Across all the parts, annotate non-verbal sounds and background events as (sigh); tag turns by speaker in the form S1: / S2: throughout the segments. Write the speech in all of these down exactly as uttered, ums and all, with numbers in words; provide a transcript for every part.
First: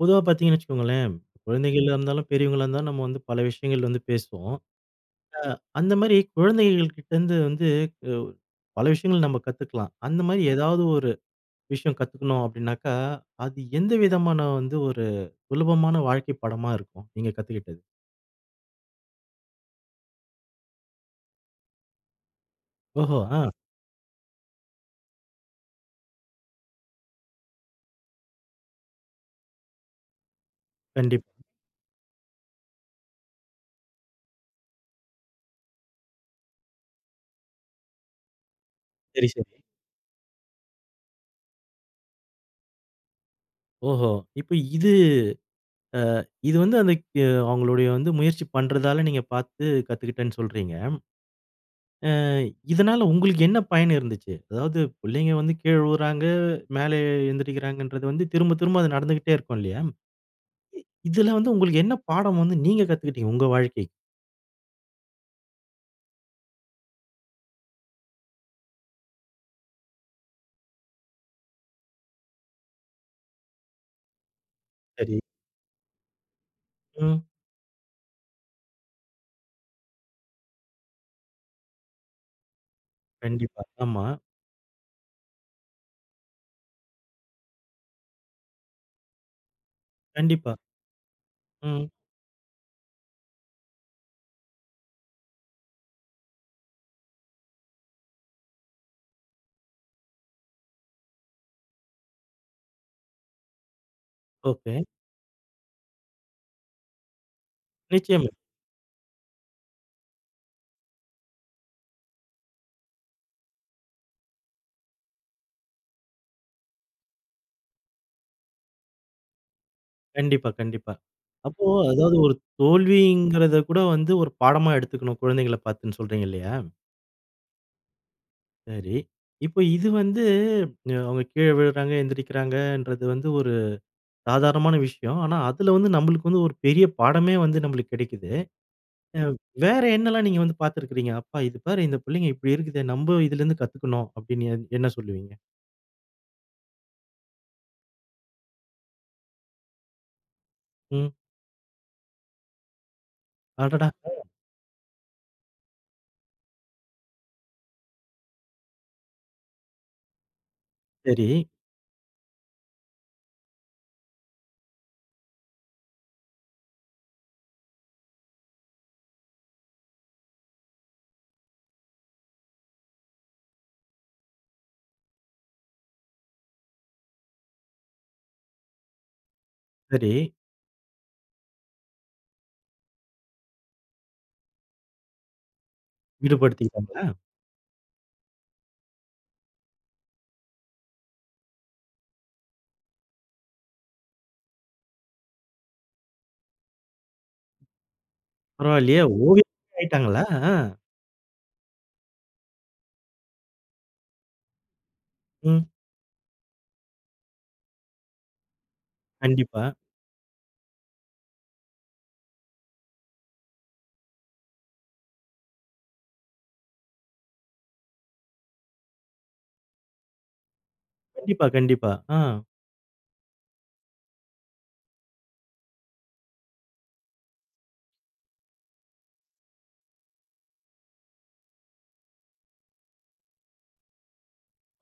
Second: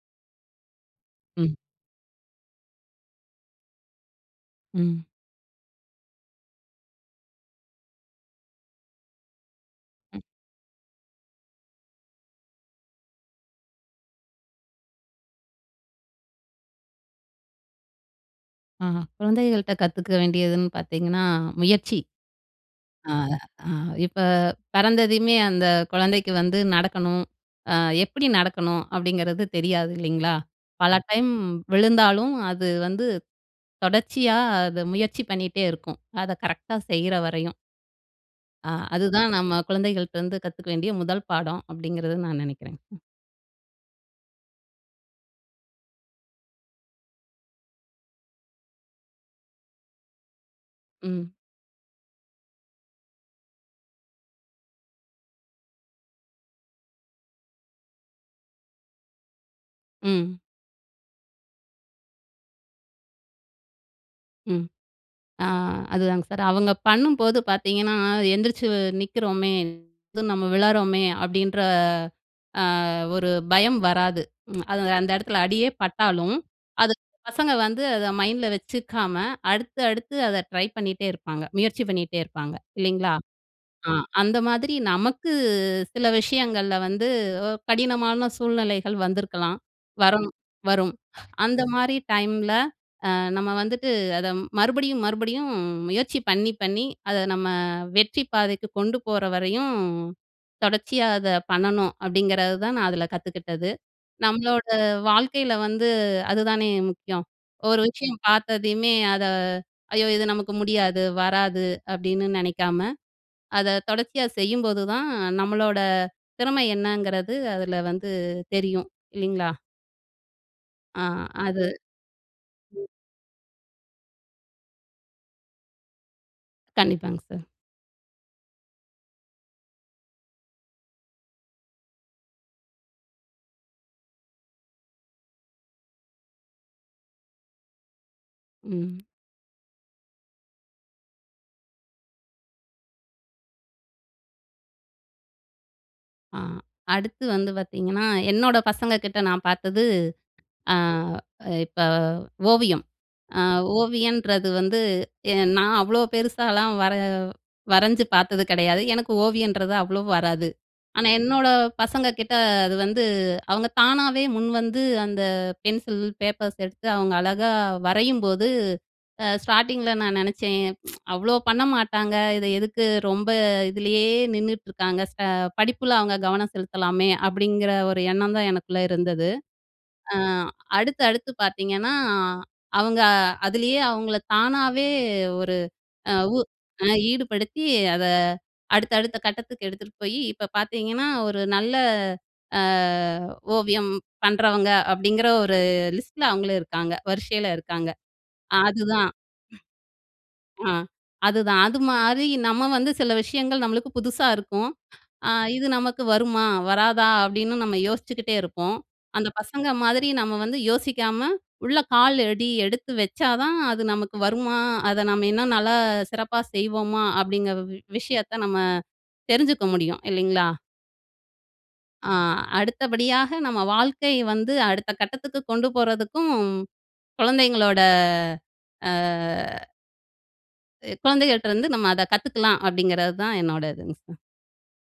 S1: பொதுவா பாத்தீங்கன்னா வச்சுக்கோங்களேன்
S2: ம்.
S1: குழந்தைகளா இருந்தாலும், பெரியவங்களா இருந்தாலும் நம்ம வந்து பல விஷயங்கள் வந்து பேசுவோம்.
S2: ம்.
S1: அ அந்த மாரி குழந்தைகள் கிட்ட இருந்து வந்து பல விஷயங்கள் நம்ம கத்துக்கலாம்.
S2: ம்.
S1: அந்த மாரி ஏதாவது ஒரு விஷயம் கத்துக்கணும் அப்டினாக்கா, அது எந்த விதமான வந்து ஒரு சுலபமான வாழ்க்கை பாடமா இருக்கும்? நீங்க கத்துக்கிட்டது.
S2: ஆஹ குழந்தைகள்கிட்ட கத்துக்க வேண்டியதுன்னு பாத்தீங்கன்னா முயற்சி. அ,
S1: ஓஹோ! ஆ.
S2: அ இப்ப பிறந்ததையுமே அந்த குழந்தைக்கு வந்து நடக்கணும். அ எப்டி நடக்கணும் அப்டிங்கிறது தெரியாது இல்லிங்களா? பல
S1: கண்டிப்
S2: டைம் விழுந்தாலும் அது வந்து தொடர்ச்சியா அத முயற்சி பண்ணிட்டே இருக்கும். அத கரெக்ட்டா செய்யுற வரையும். அ
S1: சரி
S2: அதுதான்,
S1: சரி.
S2: நம்ம குழந்தைகள்ட்ட இருந்து கத்துக்க வேண்டிய முதல் பாடம், அப்டிங்கிறது நான் நெனைக்குறங்க.
S1: ஓஹோ! இப்ப இது அ இது வந்து அந்த அவங்களுடைய வந்து முயற்சி பண்றதால நீங்க பாத்து கத்துக்கிட்டேன்னு சொல்றீங்க.
S2: ம்.
S1: ஆ, இதனால, உங்களுக்கு என்ன பயன் இருந்துச்சு. அதாவது பிள்ளைங்க வந்து கீழ உழுறாங்க, மேல எழுந்திரிக்குறங்கன்றது வந்து திரும்ப, திரும்ப அது நடந்துகிட்டே இருக்கும் இல்லயா.
S2: ம்.
S1: இதுல வந்து உங்களுக்கு என்ன பாடம் வந்து நீங்க கத்துக்கிட்டீங்க உங்க வாழ்க்கை.
S2: ம். அ அதுதாங்க. சார் அவங்க பண்ணும்போது பாத்தீங்கன்னா எந்திரிச்சி நிக்குறோமே, இது நம்ம விளறோமே அப்டின்ற. அ ஒரு பயம் வராது, (smacks lips) அது அந்த
S1: சரி.
S2: இடத்துல அடியே பட்டாலும், அது
S1: ம்.
S2: பசங்க வந்து அத மைண்டில வெச்சுக்காம அடுத்து, அடுத்து அத ட்ரை பண்ணிட்டே இருப்பாங்க, முயற்சி பண்ணிட்டே இருப்பாங்க இல்லிங்களா?
S1: கண்டிப்பா,
S2: அ
S1: ஆமா.
S2: அந்த மாதிரி நமக்கு சில விஷயங்கள்ல வந்து, அ கடினமான சூழ்நிலைகள் வந்திருக்கலாம், வரணும்
S1: கண்டிப்பா.
S2: வரும். அந்த
S1: ம்.
S2: மாதிரி டைம்ல அ நம்ம வந்துட்டு, அத மறுபடியும், மறுபடியும் முயற்சி பண்ணி பண்ணி அத நம்ம வெற்றி பாதைக்கு கொண்டுபோற வரையும், தொடர்ச்சியா அத பண்ணணும். அப்டிங்குறது தான் நான் அதுல கத்துக்கிட்டது. நம்மளோட
S1: ஒகே.
S2: வாழ்க்கைல வந்து அதுதானே முக்கியம். ஒரு விஷயம்
S1: நிச்சயமா.
S2: பாத்ததையுமே அத ஐயோ இது நமக்கு முடியாது, வராது, அப்டின்னு நெனைக்காம. அத தொடர்ச்சியா செய்யும்போது தான், அ நம்மளோட திறமை என்னங்குறது அதுல வந்து தெரியும் இல்லிங்களா?
S1: கண்டிப்பா, கண்டிப்பா.
S2: ஆ, அது,
S1: அப்போ அதாவது ஒரு
S2: ம்.
S1: தோல்விங்குறத கூட வந்து ஒரு பாடமா எடுத்துக்கணும், குழந்தைகள பாத்துன்னு சொல்றீங்க இல்லயா?
S2: கண்டிப்பாங்க சார்.
S1: சரி, இப்ப இது வந்து அவங்க கீழ விழுறாங்க, எழுந்திரிக்கிறாங்கன்றது வந்து ஒரு சாதாரணமான விஷயம். ஆனா, அதில வந்து நம்பளுக்கு வந்து ஒரு பெரிய பாடமே வந்து நம்பளுக்கு கிடைக்குது.
S2: ம்.
S1: அ வேற என்னெல்லாம் நீங்க வந்து பாத்திருக்கிறீங்க? அப்பா இது பாரு இந்த பிள்ளைங்க இப்படி இருக்குதே, நம்ம இதிலிருந்து கத்துக்கணும் அப்பிடின்னு எ என்ன சொல்லுவீங்க?
S2: ஆ அடுத்து வந்து பாத்தீங்கன்னா. என்னோட பசங்க கிட்ட நான் பாத்தது, அ
S1: ம்.
S2: இப்ப ஓவியம். அ
S1: அடடா! ம்.
S2: ஓவியன்றது வந்து நான் அவ்வளோ பெருசாகலாம் வர வரைஞ்சு பாத்தது கிடையாது. எனக்கு ஓவியன்றது அவ்வளோ வராது. ஆனா,
S1: சரி.
S2: என்னோட பசங்க கிட்ட அது வந்து அவங்க தானாவே முன்வந்து அந்த பென்சில், பேப்பர்ஸ் எடுத்து அவங்க அழகா வரையும்போது அ ஸ்டார்ட்டிங்கில்ல நான் நெனச்சேன், (tsk) அவ்வளோ பண்ண மாட்டாங்க. இத எதுக்கு ரொம்ப இதிலேயே நின்னுட்ருக்காங்க. ஸ படிப்புல அவங்க கவனம் செலுத்தலாமே! அப்படிங்கிற ஒரு எண்ணம் தான் எனக்குள்ள இருந்தது.
S1: சரி.
S2: அ அடுத்து, அடுத்து பாத்தீங்கன்னா அவங்க அதிலயே அவங்கள்ல தானாவே ஒரு, உ அ
S1: ஈடுபடுத்திருக்காங்களா.
S2: ஈடுபடுத்தி அத அடுத்த, அடுத்த கட்டத்துக்கு எடுத்துட்டு போய் இப்போ பாத்தீங்கன்னா ஒரு நல்ல, அ ஓவியம் பண்றவங்க அப்பிடிங்கிற ஒரு லிஸ்ட்ல அவங்களும் இருக்காங்க. வரிசையில இருக்காங்க.
S1: பரவாயில்லயே,
S2: அதுதான்
S1: ஓவி (unintelligible) ஆயிட்டாங்களா? அஹ்.
S2: ஆ அதுதான் அதுமாரி நம்ப வந்து சில விஷயங்கள் நம்பளுக்கு புதுசா இருக்கும். (inhales) அஇது
S1: ம்.
S2: நமக்கு வருமா? வராதா? அப்டீன்னு நம்ம யோசிச்சுக்கிட்டே இருப்போம். அந்த பசங்க
S1: கண்டிப்பா.
S2: மாதிரி நம்ப வந்து யோசிக்காம உள்ள கால் அடி எடுத்து வச்சா தான், அது நமக்கு வருமா? அத நம்ம இன்னும் நல்லா சிறப்பா செய்வோமா? அப்பிடிங்கிற வ விஷயத்த நம்ப தெரிஞ்சுக்க முடியும், இல்லங்களா?
S1: கண்டிப்பா, கண்டிப்பா.
S2: ஆ.
S1: அஹ்.
S2: அடுத்தபடியாக நம்ம வாழ்க்கை வந்து அடுத்த கட்டத்துக்கு கொண்டு போறதுக்கும் கொழந்தைங்களோட அ அ குழந்தைங்க கிட்ட இருந்து நம்ம அத கத்துக்கலாம் அப்டிங்கறது தான் என்னோடது இதுங்க சார்.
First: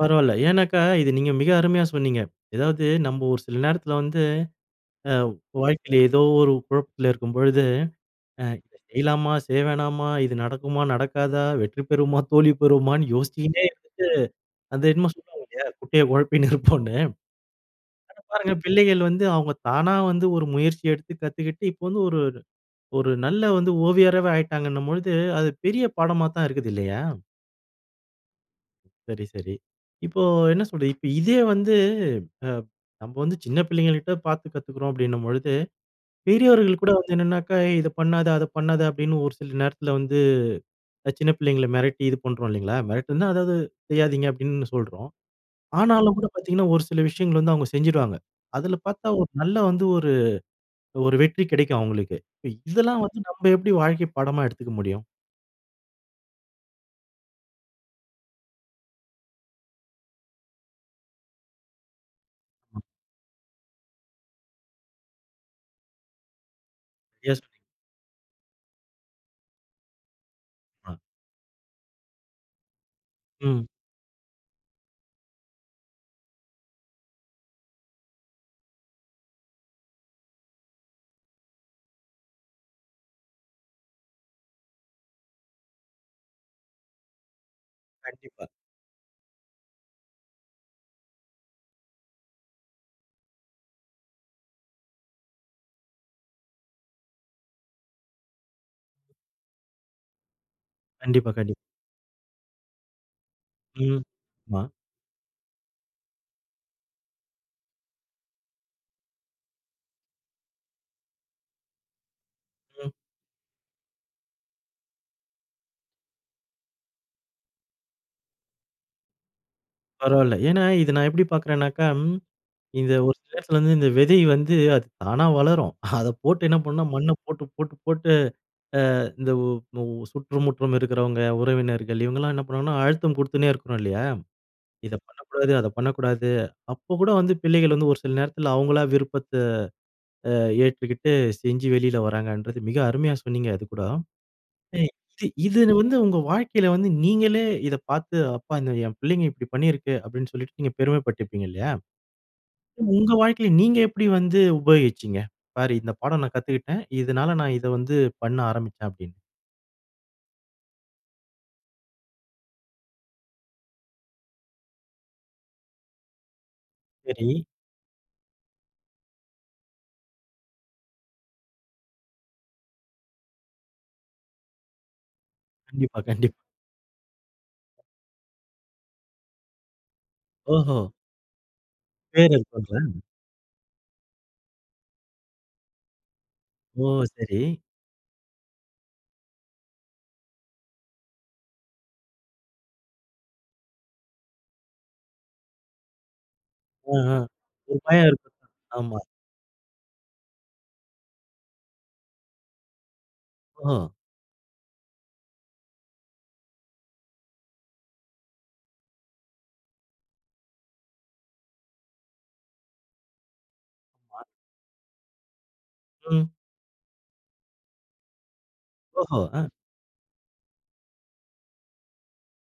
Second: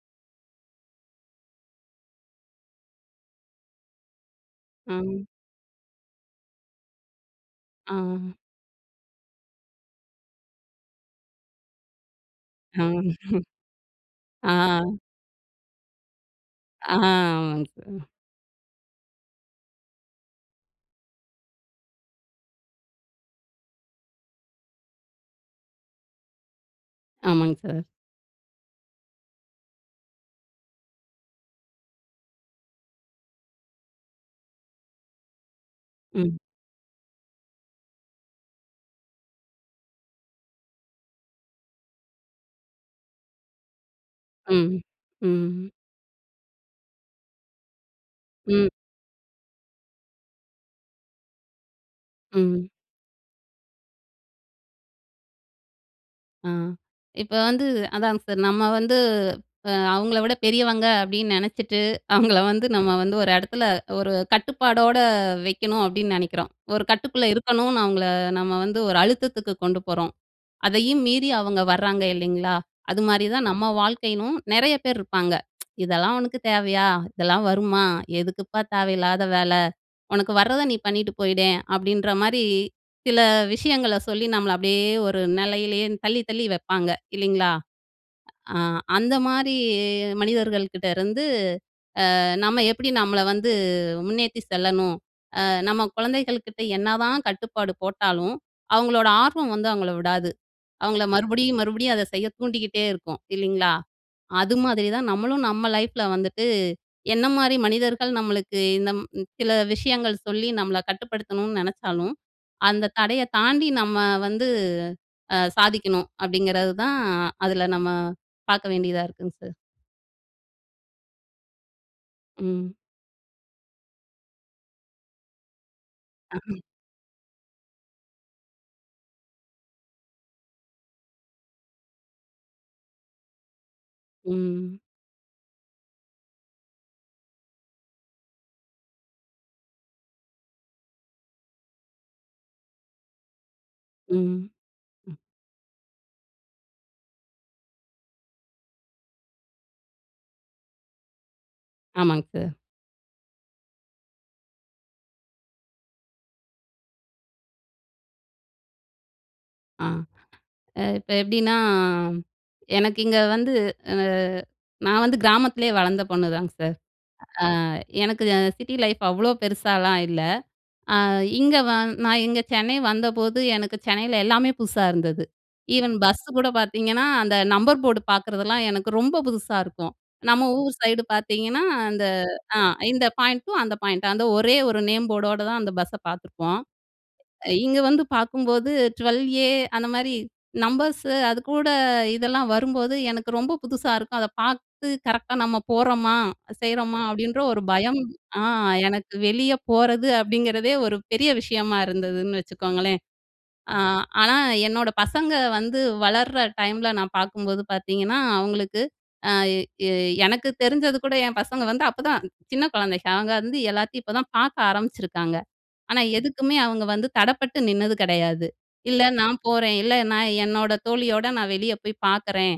S1: பரவால்ல ஏன்னாக்கா இத நீங்க மிக அருமையா சொன்னிங்க. எதாவது நம்ம ஒரு சில நேரத்துல வந்து, அ
S2: அஹம்.
S1: வாழ்க்கைல ஏதோ ஒரு குழப்பத்துல இருக்கும்பொழுது,
S2: அஹ்.
S1: "அ இத செய்யலாமா செய்ய வேணாமா? இது நடக்குமா நடக்காதா? வெற்றி பெறுவோமா தோல்வி பெறுவோமான்னு?"
S2: (chuckles)
S1: யோசிச்சிகின்னே இருந்துட்டு,
S2: ஆ.
S1: அந்த என்னமோ சொல்லுவாங்க இல்லையா "குட்டையை குழப்பினு இருப்போம்னு."
S2: ஆ. ஆமாங்க சார்.
S1: ஆனா பாருங்க பிள்ளைகள் வந்து அவங்க தானா வந்து ஒரு முயற்சி எடுத்து கத்துகிட்டு, இப்போ வந்து ஒரு, ஒரு நல்ல வந்து ஓவியராவே ஆகிட்டாங்கன்னும் போது, அது பெரிய பாடமா தான் இருக்குது இல்லையா?
S2: ஆமாங் சார்.
S1: சரி, சரி. இப்போ என்ன சொல்றது, இப்ப இதே வந்து அப் நம்ம வந்து சின்ன பிள்ளைங்கள்ட்ட பாத்து கத்துக்குறோம் அப்டின்னும் பொழுது,
S2: ம்.
S1: பெரியவர்கள் கூட வந்து "என்னென்னாக்கா இத பண்ணாத, அத பண்ணாத" அப்டின்னு ஒரு சில நேரத்துல வந்து அ சின்ன பிள்ளைங்கள மிரட்டி இது பண்றோம் இல்லைங்களா, மிரட்டுனா அதாவது "செய்யாதீங்க" அப்டின்னு
S2: ம்.
S1: சொல்றோம்.
S2: ம்.
S1: ஆனாலும் கூட பாத்தீங்கனா ஒரு சில விஷயங்கள் வந்து அவங்க செஞ்சுருவாங்க.
S2: ம்.
S1: அதுல பாத்தா ஒரு நல்ல வந்து ஒரு ஒரு வெற்றி கிடைக்கும் அவங்களுக்கு. இப்
S2: ம்.
S1: இதெல்லாம் வந்து நம்ம எப்டி வாழ்க்கை பாடமா எடுத்துக்க முடியும்?
S2: ஆ இப்ப வந்து அதாங்க சார், நம்ம வந்து அவங்கள விட பெரியவங்க அப்டின்னு நெனச்சிட்டு, அவங்கள வந்து நம்ம வந்து ஒரு இடத்துல, ஒரு கட்டுப்பாடோட வெக்கணும் அப்டின்னு நெனைக்குறோம். ஒரு கட்டுக்குள்ள
S1: சரியா சொன்னீங்.
S2: இருக்கணும்னு அவங்கள நம்ம வந்து ஒரு அழுத்தத்துக்கு கொண்டு போறோம்.
S1: அஹ்.
S2: அதையும் மீறி அவங்க வராங்க இல்லிங்களா, அதுமாரி தான்
S1: ம்.
S2: நம்ம வாழ்க்கையும் நெறய பேர் இருப்பாங்க. (tsk) இதெல்லாம் உனக்கு தேவையா? இதெல்லாம் வருமா? எதுக்குப்பா தேவயில்லாத வேல. உனக்கு வர்றத நீ பண்ணிட்டு போயிட அப்டின்ற மாரி, சில விஷயங்கள சொல்லி நம்மள அப்டியே ஒரு நிலையிலேயே தள்ளி, தள்ளி வைப்பாங்க இல்லிங்களா?
S1: கண்டிப்பா.
S2: ஆ அந்த மாரி மனிதர்கள் கிட்டருந்து அ நம்ம எப்டி நம்மள வந்து முன்னேத்தி செல்லணும், அ நம்ம குழந்தைகள் கிட்ட என்னதான் கட்டுப்பாடு போட்டாலும், அவங்களோட ஆர்வம் வந்து அவங்கள விடாது. அவங்கள
S1: கண்டிப்பா, கண்டிப்
S2: மறுபடியும், மறுபடியும் அத செய்ய தூண்டிக்கிட்டே இருக்கும் இல்லிங்களா?
S1: ம்,
S2: அது
S1: மா.
S2: மாதிரி தான் நம்மளும் நம்ம லைஃப்புல வந்துட்டு, என்ன மாரி மனிதர்கள் நம்மளுக்கு, இந்த ம் சில விஷயங்கள் சொல்லி நம்மள கட்டுப்படுத்தணும்னு நெனச்சாலும். அந்த
S1: ம்.
S2: தடய தாண்டி நம்ம வந்து அ சாதிக்கணும். அப்டிங்குறது தான் அதுல நம்ம பாக்க வேண்டியதா இருக்குங்க சார்.
S1: பரவால்ல. ஏன்னா, இத நான் எப்டி பாக்குறனாக்கா,
S2: ம்.
S1: இத ஒரு சில இடத்துல வந்து இந்த விதை வந்து அது தானா வளரும். அத போட்டு என்ன பண்ணணும்னா மண்ண போட்டு, போட்டு, போட்டு அ இந்த உ சுற்றுமுற்றும் இருக்குறவங்க உறவினர்கள், இவங்கலாம் என்ன பண்ணுவாங்கன்னா அழுத்தம் கொடுத்துன்னே இருக்குன்னு இல்லயா?
S2: ம்.
S1: இத பண்ணக்கூடாது, அத பண்ணக்கூடாது, அப்ப கூட வந்து பிள்ளைகள் வந்து ஒரு சில நேரத்துல அவங்களா விருப்பத்த ஆ ஏற்றுக்கிட்டு, செஞ்சு வெளில வராங்கன்றது மிக அருமையா சொன்னீங்க அதுக்கூட.
S2: ம்,
S1: அ
S2: ம்ஹ்.
S1: இது இது வந்து உங்க வாழ்க்கைல வந்து நீங்களே இத பாத்து, "அப்பா! இந்த என் பிள்ளைகங்க இப்டி பண்ணியிருக்கு" அப்டின்னு சொல்லிட்டு நீங்க பெருமைப்பட்டிப்பீங்க இல்லயா?
S2: ஆமாங்க சார்.
S1: உங்க வாழ்க்கையில நீங்க எப்டி வந்து உபயோகிச்சீங்க? "பாரு இந்த பாடம் நான் கத்துக்கிட்ட. இதனால நான் இத வந்து பண்ண ஆரம்பிச்சேன்" அப்டின்னுட்டு வந்து.
S2: ஆ, அ இப்ப எப்பிடின்னா எனக்கு இங்க வந்து ஆ நான் வந்து கிராமத்திலேயே வளர்ந்த பொண்ணு தாங்க சார்.
S1: சரி.
S2: ஆ எனக்கு அ சிட்டி லைஃப் அவ்ளோ பெருசாலாம் இல்ல. அ இங்க வ நான் இங்க சென்னை வந்தபோது எனக்கு சென்னையில எல்லாமே புதுசா இருந்தது. ஈவன்
S1: கண்டிப்பா,
S2: பஸ்
S1: கண்டிப்
S2: கூட பார்த்தீங்கன்னா, அந்த நம்பர் போர்டு பார்க்குறதெல்லாம் எனக்கு ரொம்ப புதுசா இருக்கும். நம்ம ஊர்
S1: ஓஹோ!
S2: சைடு பார்த்தீங்கன்னா, அந்த அ
S1: (unintelligible)
S2: இந்த பாயிண்ட்டும், அந்த பாயிண்ட்டும், அந்த ஒரே ஒரு நேம் போர்டோட தான் அந்த பஸ்ஸ பார்த்துருப்போம்.
S1: ஓ! சரி.
S2: அ இங்க வந்து பார்க்கும்போது ட்வெல் ஏ அந்த மாரி நம்பர்ஸு அதுகூட இதெல்லாம் வரும்போது, எனக்கு ரொம்ப புதுசா இருக்கும். அத பார்த்து கரெக்ட்டா நம்ம போறோமா!
S1: ஆ,
S2: செய்றோமா!
S1: ஆ
S2: அப்பிடின்ற ஒரு
S1: ஒரு
S2: பயம்
S1: பையன்
S2: ஆ,
S1: (unintelligible) ஆமா.
S2: எனக்கு வெளிய போறது அப்பிடிங்கிறதே ஒரு பெரிய விஷயமா இருந்ததுன்னு வச்சுக்கோங்களேன். அ
S1: ஓ!
S2: ஆனா, என்னோட பசங்க வந்து வளர்ற டைம்ல நான் பார்க்கும்போது பார்த்தீங்கன்னா, அவுங்களுக்கு, ஆ எ எனக்கு தெரிஞ்சது கூட என் பசங்க வந்து அப்பதான் சின்ன குழந்தைங்க. அவுங்க வந்து எல்லாத்தையும் இப்ப
S1: (unintelligible)
S2: தான் பார்க்க ஆரம்பிச்சிருக்காங்க. ஆனா
S1: ம்.
S2: எதுக்குமே அவுங்க வந்து தடப்பட்டு நின்னது கெடையாது. இல்ல
S1: ஓஹோ!
S2: நான்
S1: அ.
S2: போறேன், இல்ல நான் என்னோட தோழியோட நான் வெளிய போய் பார்க்குறேன்,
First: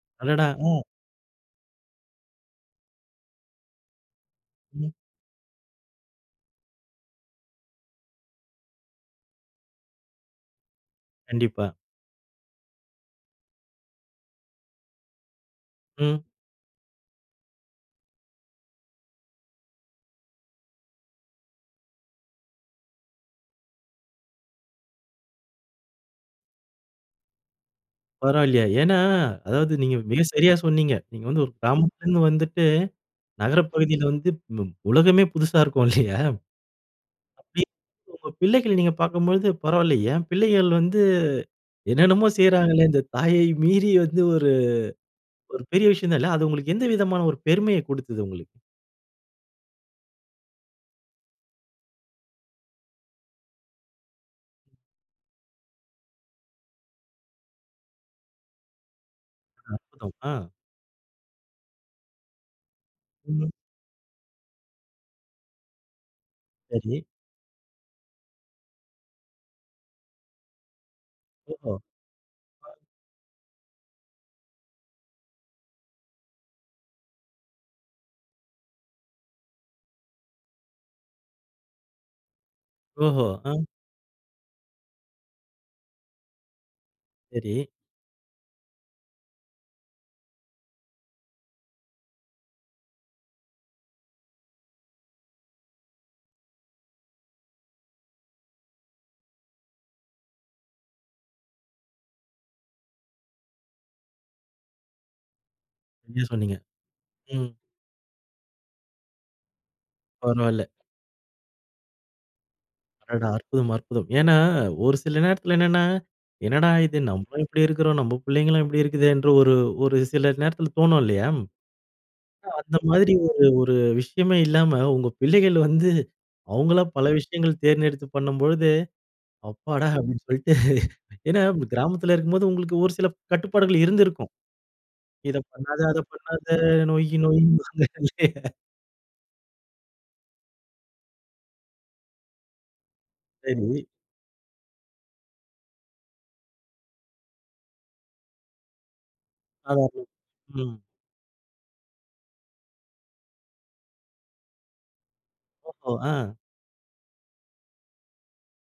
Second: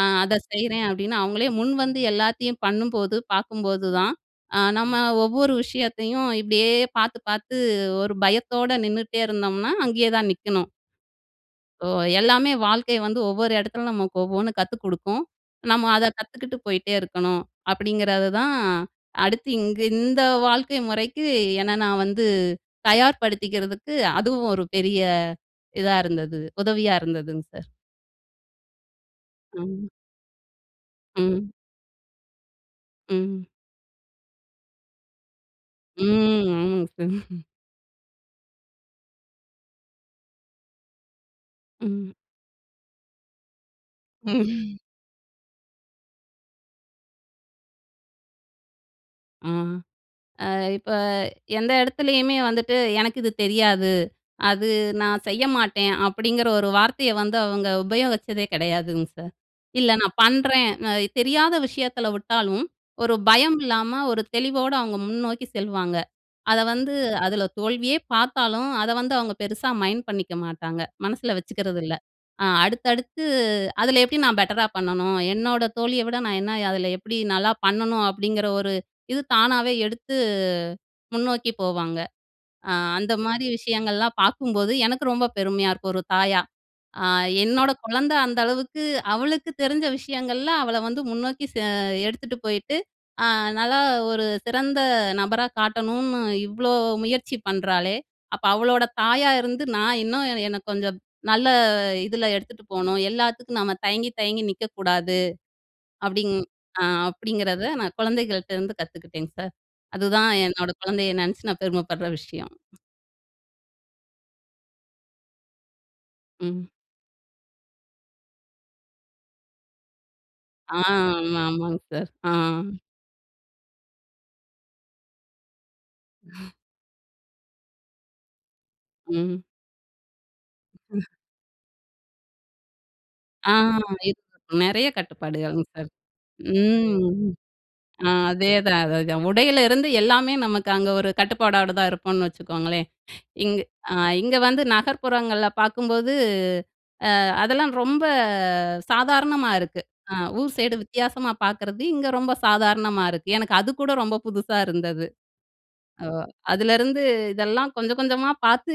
S2: அ அத
S1: அடடா! ம்.
S2: செய்றேன் அப்பிடின்னு அவங்களே முன்வந்து எல்லாத்தையும் பண்ணும்போது, பார்க்கும்போது தான், அ
S1: ம்.
S2: நம்ம ஒவ்வொரு விஷயத்தையும் இப்பிடியே பார்த்து, பார்த்து ஒரு பயத்தோட நின்னுட்டே இருந்தம்ன்னா, அங்கே தான் நிக்கணும்.
S1: கண்டிப்பா.
S2: "ஓ! எல்லாமே வாழ்க்கை வந்து ஒவ்வொரு இடத்துல நமக்கு ஒவ்வொண்ணு கத்து குடுக்கும். நம்ம அத
S1: ம்.
S2: கத்துக்கிட்டு போயிட்டே இருக்கணும்." அப்படீங்கிறது தான் அடுத்து இங்க, இந்த வாழ்க்கை முறைக்கு என்ன நா வந்து தயார்படுத்திக்கிறதுக்கு, அதுவும் ஒரு பெரிய இதா இருந்தது, உதவியா இருந்ததுங்க சார்.
S1: பரவால்லையே. ஏன்னா, அதாவது
S2: ம்.
S1: நீங்க மிக சரியா சொன்னீங்க. நீங்க வந்து
S2: ம்.
S1: ஒரு கிராமத்திலேருந்து வந்துட்டு,
S2: ம்.
S1: நகர பகுதியில வந்துப் ம் உலகமே புதுசா இருக்கும்
S2: ம்.
S1: இல்லையா?
S2: ம். ஆமாங்க சார்.
S1: அப்படி உங்க பிள்ளைகள நீங்க பார்க்கும்பொழுது, "பரவாயில்லை, ஏன் பிள்ளைகள் வந்து
S2: ம்.
S1: என்னென்னமோ செய்யறாங்களே இந்த தாயை மீறி வந்து ஒரு"
S2: ம்ஹ்.
S1: ஒரு பெரிய விஷயம் தான் இல்ல. அது உங்களுக்கு எந்த விதமான ஒரு பெருமையைக் குடுத்தது உங்களுக்கு?
S2: ஆ. அ இப்ப எந்த இடத்துலேயுமே வந்துட்டு, "எனக்கு இது தெரியாது, அது நான் செய்ய மாட்டேன்." அப்படீங்கிற ஒரு வார்த்தைய வந்து அவங்க உபயோகிச்சதே கெடையாதுங்க சார். "இல்ல,
S1: அற்புதம்.
S2: நான்
S1: அ.
S2: பண்ணுறேன்" அ தெரியாத விஷயத்தில விட்டாலும், ஒரு
S1: ம்ஹ்.
S2: பயம் இல்லாம ஒரு தெளிவோட அவங்க முன்னோக்கி செல்வாங்க. அத வந்து
S1: சரி.
S2: அதில தோல்வியே பார்த்தாலும், அத வந்து அவங்க பெருசா மைண்ட் பண்ணிக்க மாட்டாங்க. மனசில
S1: ஓஹோ!
S2: வச்சுக்கிறது இல்ல. "அ அடுத்தடுத்து அதில எப்படி நான் பெட்டரா பண்ணணும்? என்னோட தோழிய விட நான் என்ன அதில எப்படி நல்லா பண்ணனும்?" அப்படீங்கிற ஒரு இது தானாவே எடுத்து முன்னோக்கி போவாங்க. அ அந்த
S1: ஓஹோ!
S2: மாரி
S1: அ.
S2: விஷயங்கள்லாம் பார்க்கும்போது, எனக்கு ரொம்ப பெருமையா இருக்கும் ஒரு தாயா. "அ
S1: சரி.
S2: என்னோட குழந்தை அந்த அளவுக்கு அவளுக்கு தெரிஞ்ச விஷயங்கள்ல அவளை வந்து முன்னோக்கி செ எடுத்துட்டு போயிட்டு, அ நல்லா ஒரு சிறந்த நபரா காட்டணும்ன்னு, இவ்வளோ முயற்சி பண்றாளே, அப்ப அவளோட தாயா இருந்து நான் இன்னும், எனக்கு கொஞ்சம் நல்ல இதில எடுத்துட்டு போணும். எல்லாத்துக்கும் நம்ம தயங்கி, தயங்கி நிக்கக்கூடாது."
S1: என்ன
S2: அப்படீங்
S1: சொன்னீங்க?
S2: அ
S1: ம்.
S2: அப்படீங்கறத நான் குழந்தைகள்ட்டருந்து கத்துகிட்டேன் சார். அதுதான்
S1: பரவால்ல.
S2: என்னோட குழந்தையை நெனைச்சு, நான் பெருமை படுற விஷயம்.
S1: அடடா! அற்புதம், அற்புதம். ஏன்னா, ஒரு சில நேரத்தில என்னன்னா, என்னடா
S2: ம்.
S1: இது நம்பளும் இப்படி இருக்கறோம். நம்ப புள்ளைங்களும் இப்படி இருக்குதேன்ற ஒரு, ஒரு சில நேரத்தில
S2: ஆ
S1: தோணும் இல்லையா?
S2: ஆமா, ஆமாங்க சார். ஆ.
S1: அ அந்த மாதிரி ஒரு, ஒரு விஷயமே இல்லாம உங்க பிள்ளைகள் வந்து, அவங்களா பல விஷயங்கள் தேர்ந்தெடுத்து பண்ணும் பொழுது
S2: ம்.
S1: "அப்பாடா!" அப்படின்னு சொல்லிட்டு.
S2: (unintelligible)
S1: ஏன்னா, வ் கிராமத்தில இருக்கும்போது உங்களுக்கு ஒரு சில
S2: ஆ
S1: கட்டுப்பாடுகள்
S2: (unintelligible)
S1: இருந்திருக்கும்.
S2: நெறைய
S1: "இத
S2: கட்டுப்பாடுகள்ங்க
S1: பண்ணாத,
S2: சார்.
S1: அத பண்ணாத" நொய்
S2: ம்.
S1: நொய்ம்பாங்கல்ல.
S2: அதேதான், அதேதான். உடையிலிருந்து எல்லாமே நமக்கு அங்க ஒரு கட்டுப்பாடோட தான் இருப்போம்ன்னு வச்சுக்கோங்களேன். (inhales) இங்க
S1: சரி.
S2: அ இங்க வந்து நகர்ப்புறங்கள்ல பார்க்கும்போது, அ அதெல்லாம் ரொம்ப சாதாரணமா இருக்கு. அ
S1: (unintelligible)
S2: ஊர் சைடு
S1: ம்.
S2: வித்தியாசமா பார்க்கறது, இங்க ரொம்ப சாதாரணமா இருக்கு. எனக்கு அதுக்கூட ரொம்ப புதுசா இருந்தது.
S1: ஓஹோ!
S2: ஓ!
S1: அ.
S2: அதுலேருந்து, இதெல்லாம் கொஞ்சம், கொஞ்சமா பார்த்து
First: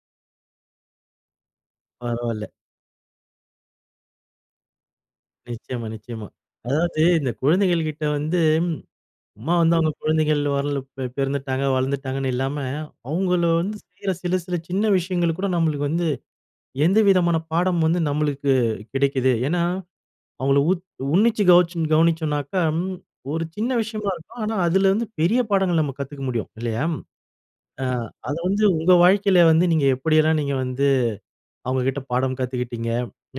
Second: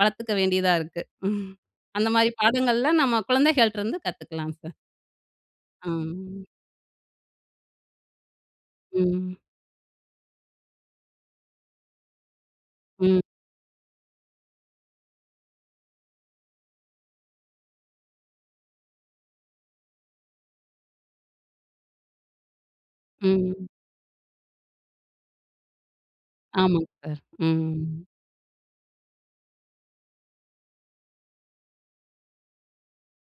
S2: வளர்த்துக்க வேண்டியதா இருக்கு. (chuckles) அந்த மாரி
S1: பரவால்ல.
S2: பாடங்கள்லாம் நம்ம குழந்தைகள்ட்டருந்து கத்துக்கலாம் சார்.
S1: நிச்சயமா, நிச்சயமா.
S2: ஆஹ்.
S1: அதாவது இந்த குழந்தைகள் கிட்ட வந்து,
S2: ம்.
S1: சும்மா வந்து அவங்க குழந்தைகள் வந்து பி பிறந்துட்டாங்க, வளர்ந்துட்டாங்கன்னு இல்லாம,
S2: ம்.
S1: அவங்கள வந்து செய்யற சில, சில சின்ன விஷயங்கள கூட நம்மளுக்கு வந்து, எந்த விதமான பாடம் வந்து நம்மளுக்கு கிடைக்குது. ஏன்னா அவங்கள உத் உன்னிச்சு கவுச்சு கவனிச்சோம்னாக்கா, ஒரு
S2: ம்.
S1: சின்ன விஷயமா இருக்கும், ஆனா அதில வந்து பெரிய பாடங்கள் நம்ம கத்துக்க முடியும் இல்லையா?
S2: ஆமாங்க சார். ம்.
S1: அ அத வந்து உங்க வாழ்க்கையில வந்து, நீங்க எப்படியெல்லாம் நீங்க வந்து அவங்ககிட்ட பாடம் கத்துக்கிட்டீங்க,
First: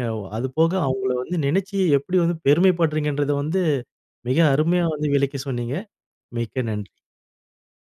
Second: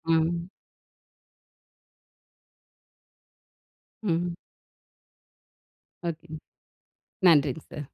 S1: ய
S2: அம்.
S1: அதுபோக அவங்கள வந்து நெனைச்சு எப்படி வந்து பெருமைப்படுறீங்கங்கறத வந்து,
S2: ம்.
S1: மிக அருமையா வந்து விளக்கி சொன்னீங்க.
S2: ஒகே.
S1: மிக்க நன்றி.
S2: நன்றிங்க சார்.